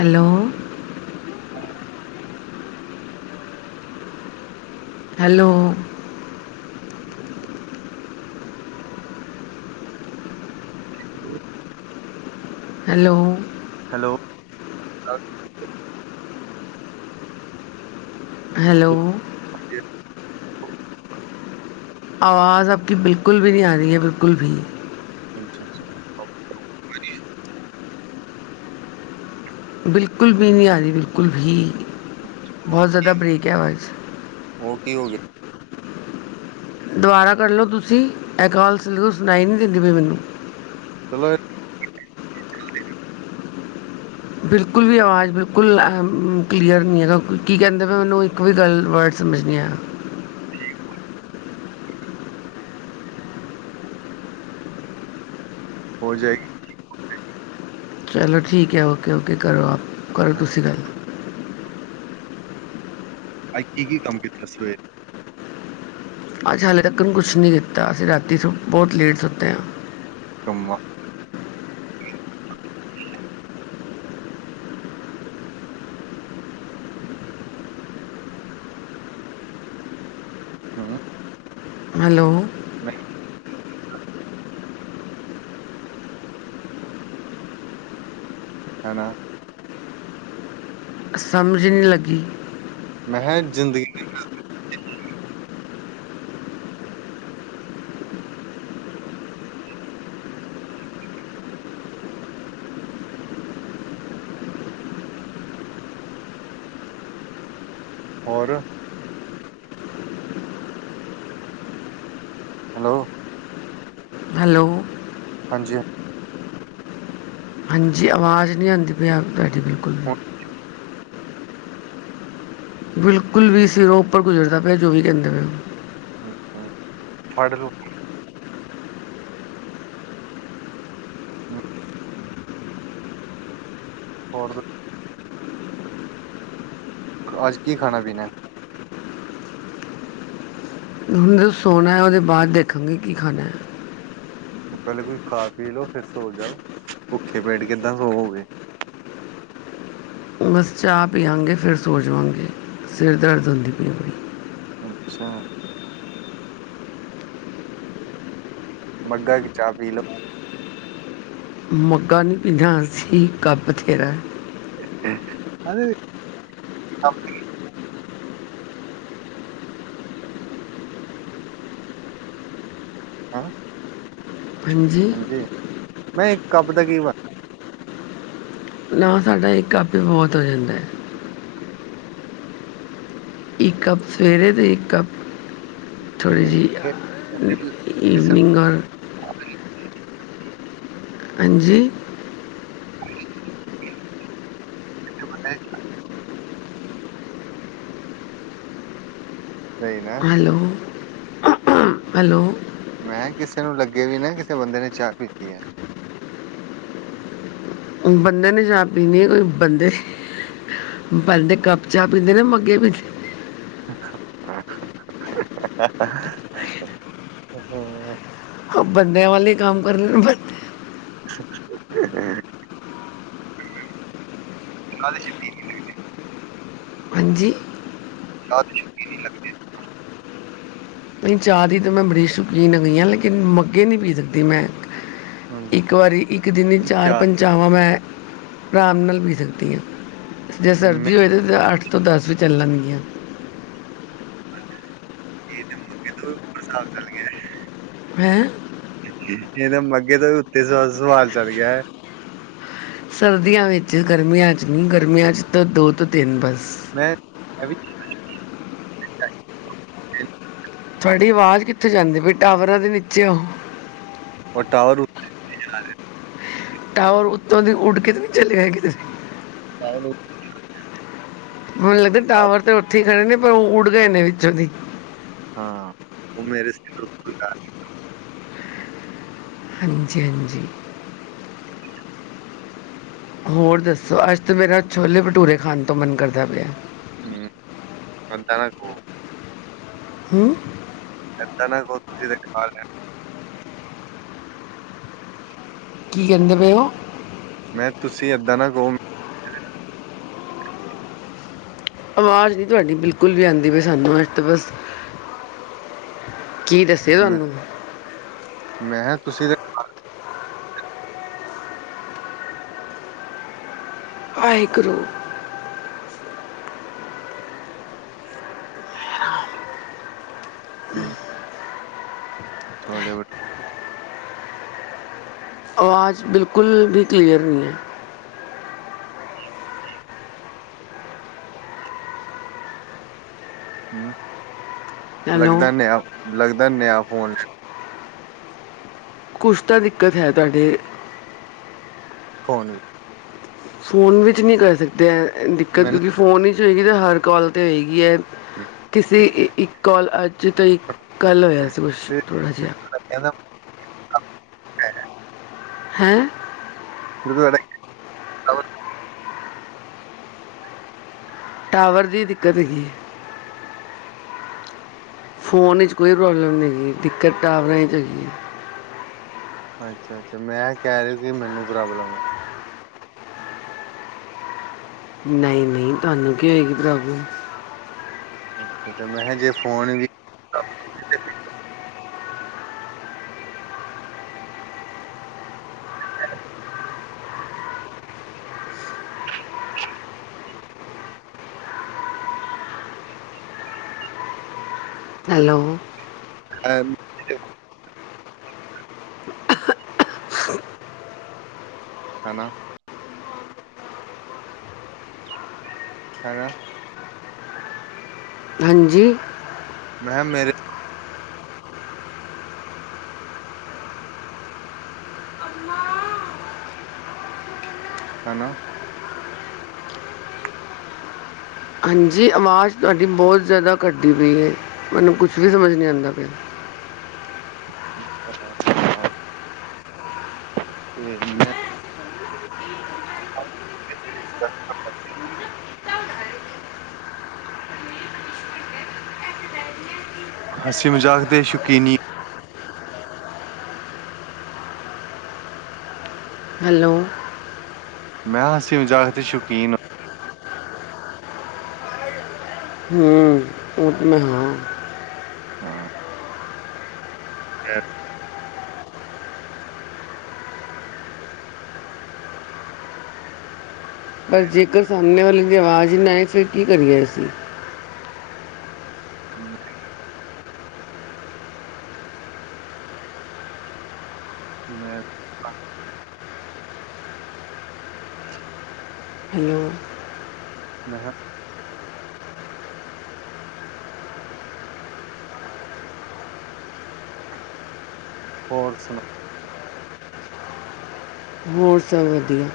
Hello [inaudible] hello [inaudible] [inaudible] hello hello ਅੱਛਾ hello [inaudible] ਆਵਾਜ਼, ਆਪ ਕੀ ਬਿਲਕਲ ਵੀ ਨਹੀਂ ਆ, ਰਹੀ ਹੈ ਬਿਲਕਲ ਵੀ ਅੱਛਾ- ਅੱਛਾ ਬਿਲਕੁਲ ਵੀ ਨਹੀਂ ਆ ਰਹੀ, ਬਿਲਕੁਲ ਵੀ ਬਹੁਤ ਜ਼ਿਆਦਾ ਬਰੇੇਕ ਹੈ, ਆਵਾਜ਼ਜ਼ਚ ਉਹ ਕੀ ਹੋ ਗਿਆ। ਦੁਬਾਰਾ ਕਰਢ ਲਓ ਤੁਸੀਂ, ਕਾਲ ਸਲਗ ਸੁਣਾਈ ਨਹੀਂ ਦਿੰਦੀ ਪਈ ਮੈਨੂੰ [inaudible] ਬਿਲਕੁਲ ਵੀ ਆਵਾਜ਼, ਬਿਲਕੁਲ ਕਲੀਅਰ ਨਹੀਂ ਹੈਗਾ, ਕੀ ਕਹਿੰਦੇ ਮੈਂ ਉਹੈਨੂੰ, ਇੱਕ ਵੀ ਗੱਲ ਵਰਡ ਸਮਝਦੇ ਨਹੀਂ ਆ ਰਹਾ। ਹੋ ਜਾਏ ਚਲੋ ਠੀਕ ਹੈ, ਓਕੇ -ਓਕੇ ਕਰੋ ਆਪ ਕਰੋ, ਹਾਂ ਤੁਸੀਂ ਗੱਲ ਅੱਜ ਕੀ -ਕੀ ਕੰਮ ਕੀਤਾ ਸਵੇਰ ਅੱਜ ਹਾਲੇ ਤੱਕ ਨੂੰ ਕੁਛ ਨਹੀਂ ਕੀਤਾ, ਅਸੀਂ ਰਾਤੀ ਸੁ ਬਹੁਤ ਲੇਟ ਸੁੱਤੇ ਹਾਂ। [inaudible] ਹਮ ਹੈਲੋ [inaudible] ਹਨਾ ਸਮਝ ਹੀ ਨਹੀਂ ਲੱਗੀ। ਮੈਂ ਕਿਹਾ ਜ਼ਿੰਦਗੀ [inaudible] ਹੋਰ ਹੈਲੋ ਹੈਲੋ ਹਾਂਜੀ ਹਾਂਜੀ, ਆਵਾਜ਼ ਨਹੀਂ ਆਉਂਦੀ ਪਿਆ, ਤੁਹਾਡੀ ਬਿਲਕੁਲ ਵੀ ਬਿਲਕੁਲ ਵੀ ਸੀਿਰ ਉਹ ਉੱਪਰ ਗੁਜ਼ਰਦਾ ਪਿਆ, ਜੋ ਵੀ ਕਹਿੰਦੇ ਪਏ ਹੋ। ਅੱਛਾ -ਅੱਛਾ ਫੜ ਲਓ। ਹਮ ਹੋਰ ਅੱਜ ਕੀ ਖਾਣਾ, ਪੀਣਾ। ਹੁਣ ਜਦੋਂ ਸੋਣਾ ਹੈ, ਉਹਦੇ ਬਾਅਦ ਦੇਖਾਂਗੇ ਕੀ ਖਾਣਾ ਹੈ। ਪਹਿਲੇ ਕੁਝ ਖਾ ਪੀ ਲਓ, ਫਿਰ ਸੋ ਜਾਓ, ਭੁੱਖੇ ਪੇਟ ਕਿੱਦਾਂ ਸੋਵੋਗੇ। ਬਸ ਚਾਹ ਪੀਵਾਂਗੇ, ਫਿਰ ਸੋਜਵਾਂਗੇ, ਸਿਰ ਦਰਦ ਹੁੰਦੀ ਪਈੀ। ਅੱਛਾ। ਮੱਗਾ ਏਕ ਚਾ ਪੀ ਲੋ ਮੱਗਾ ਨੀ ਪੀਂਦੇ ਹੁ ਅਸੀਂ ਕੱਪ ਥੇਰਾ ਐ। ਹਾਜੀ, [unintelligible] ਹੈਂ, ਹਾਂਜੀ, ਨਈ ਕੱਪ ਦਾ ਕੀ ਵਾ ਨਾ ਸਾਡਾ ਏ ਕੱਪ ਈ ਬੌਤ ਹੋ ਜਾਂਦਾ ਐ। ਈ ਕੱਪ ਸਵੇਰੇ ਦੇ ਈ ਕੱਪ ਥੋੜੀ ਬਣ ਜੀ, ਅ ਕਿਸੇ ਈਵਨੀਂਗ ਔਰ [unintelligible] ਹਾਂਜੀ? [unintelligible] ਸਈ ਨਾ, ਲੋ ਹੈਲੋ। ਮੈਂ ਕੀਸੇ ਨੂੰ ਲੱਗੇ ਵੀ ਨਾ ਕੀਸੇ ਬੰਦੇ ਨੇ ਚਾਅ ਪੀਤੀ ਆ। ਬੰਦੇ ਨੇ ਚਾ ਪੀਣੀ ਕੋ ਬੰਦੇ ਪੈਂਦੇ ਕੱਪ ਚਾ ਪੀਂਦੇ ਨੇ ਮੱਗੇ ਪੀਂਦੇ [inaudible] ਆਹਾਂ। ਓ ਬੰਦੇਆਂ ਵਾਲੇ ਕੰਮ ਕਰਨ ਬੰ [inaudible] [unintelligible] ਹਾਂਜੀ? [unintelligible] ਨਈ ਚਾਅ ਦੀ ਤਾਂ ਮੈਂ ਬੜੀ ਸ਼ੌਕੀਨ ਆ ਗੀ ਆਂ ਲੇਕੀਨ ਮੈਂ ਮੱਗੇ ਨੀ ਪੀ ਸਕਦੀ ਮੈਂ ਹਮ, ਈਕ ਵਾਰੀ ਈਕ ਦੀਨ ਇਹ ਚਾਹ ਚਾਰ-ਪੰਜ ਚਾਵਾਂ ਮੈਂ ਆਰਾਮ ਨਾਲ ਪੀ ਸਕਦੀ ਆਂ ਜੇ ਸਰਦੀ ਮੇਰੇ ਹੋਵੇ ਤਾਂ ਤਾਂ ਅੱਠ ਤੋਂ ਦਸ ਵੀ ਚੱਲਣਗੀਆਂ। ਹਾਜੀ, ਏ ਤਾਂ ਮੱਕੇ ਤੋ ਵੀ [unintelligible] ਹੈਂ ਏ ਤੇ ਮੱਕੇ ਤੋ ਵੀ ਉਤੇ ਸਾ ਸਵਾਲ ਚੱਲ ਗੇਆ ਏ ਸਰਦੀਆਂ ਵੇਚ ਗਰਮੀਆਂ ਚ ਨਈ ਗਰਮੀਆਂ ਚ ਤਾਂ ਦੋ ਤੋਂ ਤੇਨ ਬਸ। ਮੈਂ ਮੈਂ ਵੀ ਧੁਆਡੀ ਆਵਾਜ਼ ਕੀਥੇ ਜਾਂਦੀ ਬਈ ਟਾਵਰਾਂ ਦੇ ਨੀਚੇ ਓ। ਓ ਟਾਵਰ ਉਤੈ-ਉਤੇ ਜਾ ਰਏ। ਟਾਵਰ ਓਤੋਂ ਦੀ ਉੱਡ ਕੇ ਤੇ ਨੀ ਚਲੇਆ ਕੀਦਰੇ। [unintelligible] ਮੇ ਲੱਗਦਾ ਟਾਵਰ ਤੇ ਓਥੇ ਈ ਖੜੇ ਨੇ ਪਰ ਓ ਊਡ ਗਏ ਨੇ ਵੀਚੋਂ ਦੀ। ਹਾਂ ਓ ਮੇਰੇ ਸੇਰ ਉੱਤੋਂ ਜਾ ਹਾਂਜੀ-ਹਾਂਜੀ। ਹੋਰ ਦੱਸੋ ਅੱਜ ਤਾਂ ਮੇਰਾ ਛੋਲੇ ਭਟੂਰੇ ਖਾਣ ਤੋਂ ਮਨ ਕਰਦਾ ਪੇਆ ਐ। ਹੂੰ, ਕੰਤਾ ਨਾ ਖੋ ਹੂੰ। ਏਦਾ ਨਾ ਕੋ ਤੁਸੀਂ ਦੇਖ ਡਕਾਲ ਲਿਆ। ਕੀ ਕਹਿੰਦੇ ਪੇ ਓ? ਮੈਂ ਤੁਸੀਂ ਏਦਾਂ ਨਾ ਕੋ ਆਵਾਜ਼ ਨੀ ਤੁਹਾਡੀ ਬਿਲਕੁੱਲ ਵੀ ਆਂਦੀ ਪਈ ਸਾਨੂੰ ਅੱਜ ਤ ਬਸ ਕੀ ਦੱਸ ਮੈਂ, ਮੈਂ ਤੁਸੀਂ ਤੇ ਡਕਾ ਆਏ ਕਰੋ। ਹੂੰ। ਛੋਲੇ ਭਟੂ ਆਵਾਜ਼ ਬਿਲਕੁੱਲ ਵੀ ਕਲੀਅਰ ਨੀ ਐ। [inaudible] ਹੂੰ, ਹੈਲੋ ਲੱਗਦਾ ਨੇਆ ਲੱਗਦਾ ਨੇਆ ਫੋਨ ਕੁਝ ਤਾਂ ਦਿੱਕਤ ਹੈ ਤੁਹਾਡੇ ਫੋਨ ਵੀ ਫੋਨ ਵਿੱਚ ਨਈ ਕਰ ਸਕਦੇ ਐ ਦਿੱਕਤ ਮੈਨੂੰ ਕਿਉਂਕਿ ਫ਼ੋਨ ਵਿੱਚ ਹੋਏਗੀ ਤਾਂ ਹਰ ਕੋਲ 'ਤੇ ਓਏਗੀ ਐ ਕਿਸੇ ਇੱਕ ਕੋਲ ਅੱਜ ਤੋਂ ਇੱਕ ਕੱਲ ਹੋਇਆ ਸੀ ਕੁਛ ਫਿਰ ਥੋੜਾ ਜੇਆ। [inaudible] ਹੈਂ। [inaudible] ਟਾਵਰ ਦੀ ਦਿੱਕਤ ਹੈਗੀ ਏ। ਫੋਨ ਵਿੱਚ ਕੋਈ ਪ੍ਰੋਬਲਮ ਨੀ ਹੈਗੀ ਦਿੱਕਤ ਟਾਵਰਾਂ 'ਚ ਏ ਗੀ ਏ। ਅੱਛਾ-ਅੱਛਾ ਮੈਂ ਕਹਿ ਰੇਆ ਸੀ ਮੈਨੂੰ ਪ੍ਰੋਬਲਮ ਏ। ਨਈ-ਨਈ ਤੁਹਾਨੂੰ ਕੀ ਹੋਏਗੀ ਪ੍ਰੋਬਲਮ। ਅੱਛਾ ਮੈਂ ਮਹਾ ਜੇ ਫੋਨ ਵੀ ਪ੍ਰੋਬਲਮ 'ਤੇ ਸੀ ਹੈਲੋ ਐਮ ਹਨਾ। ਹਰਾ। ਹਾਂਜੀ। ਮੈਂ ਮੇਰੇ ਹਨਾ। ਹਾਂਜੀ ਆਵਾਜ਼ ਤੁਹਾਡੀ ਬੋ ਜਿਆਦਾ ਕੱਟਦੀ ਪੀ ਏ ਮੈਨੂੰ ਕੁਛ ਵੀ ਸਮਝ ਨੀ ਆਂਦਾ ਪਿਆ। [inaudible] ਫੇਰ ਮੈਂ [inaudible] ਹਾਸੀ, ਮਜ਼ਾਕ ਦੇ ਸ਼ੌਕੀਨੀ ਹੈਲੋ ਮੈਂ ਹਾ ਹਾਸੀ, ਮਜ਼ਾਕ ਦੇ ਸ਼ੌਕੀਨ ਹੂੰ ਓ ਤ ਮੈਂ ਹਾਂ। ਹਾਂ ਪਰ ਜੇਕਰ ਸਾਹਮਣੇ ਵਾਲੇ ਦੀ ਆਵਾਜ਼ ਨਾ ਆਏ ਫਿਰ ਕੀ ਕਰੀਏ ਅਸੀਂ। [inaudible] ਮੈਂ ਹੈਲੋ ਮੈਂ ਹਾ ਹੋਰ ਸੁਣਾਓ। ਹੋਰ ਸਭ ਵਧੀਆ।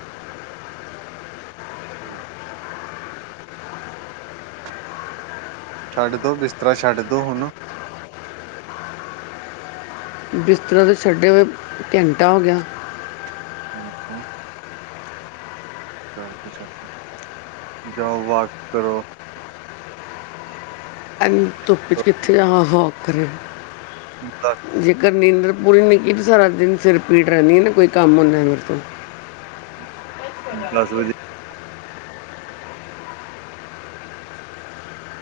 [inaudible] [unintelligible] ਛੱਡ ਦੋ ਬਿਸਤਰਾ ਛੱਡ ਦੋ ਹੁਣ ਬਿਸਤਰਾ ਤਾ ਛੱਡੇ ਹੋਏ ਘੰਟਾ ਹੋ ਗਿਆ। ਅੱਛਾ ਛੱਡ ਦੋ ਛੱਡ ਤਾ ਜਾਓ ਵਾਕ ਕਰੋ। ਇੰਨੀ ਧੁੱਪ ਚ ਕਿੱਥੇ ਜਾਵਾਂ ਵਾਕ ਕਰਨ। [unintelligible] ਜੇਕਰ ਨੀਂਦਰ ਪੂਰੀ ਨਹੀਂ ਕੀਤੀ ਤਾਂ ਸਾਰਾ ਦਿਨ ਸਿਰਪੀੜ ਰਹਿੰਦੀ ਹੈ ਨਾ ਕੋਈ ਕੰਮ ਹੁੰਦਾ ਹੈ ਮੇਰੇ ਤੋਂ ਦਸ ਵਜੇ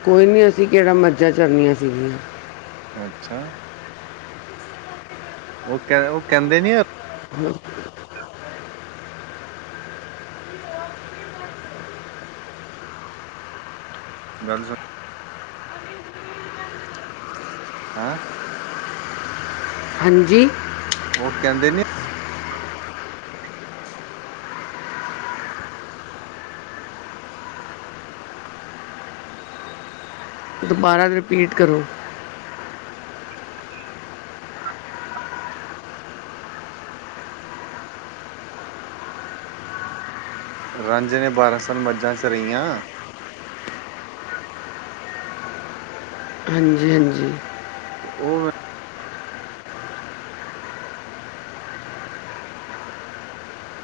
ਕੋਈ ਨਹੀਂ ਅਸੀਂ ਕਿਹੜਾ ਮੱਝਾਂ ਚਾਰਨੀਆਂ ਸੀਗੀਆਂ। ਅੱਛਾ ਉਹ ਕਹਿੰਦੇ ਉਹ ਕਹਿੰਦੇ ਨੀ ਯ [unintelligible] ਗੱਲ ਸੁਣ ਹੈਂ ਹਾਂਜੀ। ਉਹ ਕਹਿੰਦੇ ਨੀ ਦੁਬਾਰਾ ਰਿਪੀਟ ਕਰੋ। ਰਾਂਝੇ ਨੇ ਬਾਰਾਂ ਸਾਲ ਮੱਝਾਂ ਚਰਈਆਂ। ਹਾਂਜੀ ਹਾਂਜੀ। ਤੇ ਉਹ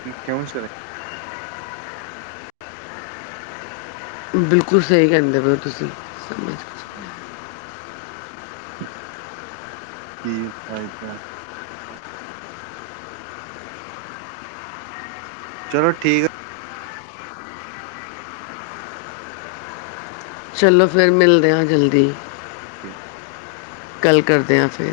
ਕੀ ਕਿਉਂ ਚਰਾਈਆਂ। ਬਿਲਕੁਲ ਸਹੀ ਕਹਿੰਦੇ ਪਏ ਓ ਤੁਸੀਂ ਕੀ ਫ਼ਾਇਦਾ ਚਲੋ ਠੀਕ ਆ ਚਲੋ ਫਿਰ ਮਿਲਦੇ ਹਾਂ ਜਲਦੀ। ਠੀਕ। ਕੱਲ ਕਰਦੇ ਹਾਂ ਫਿਰ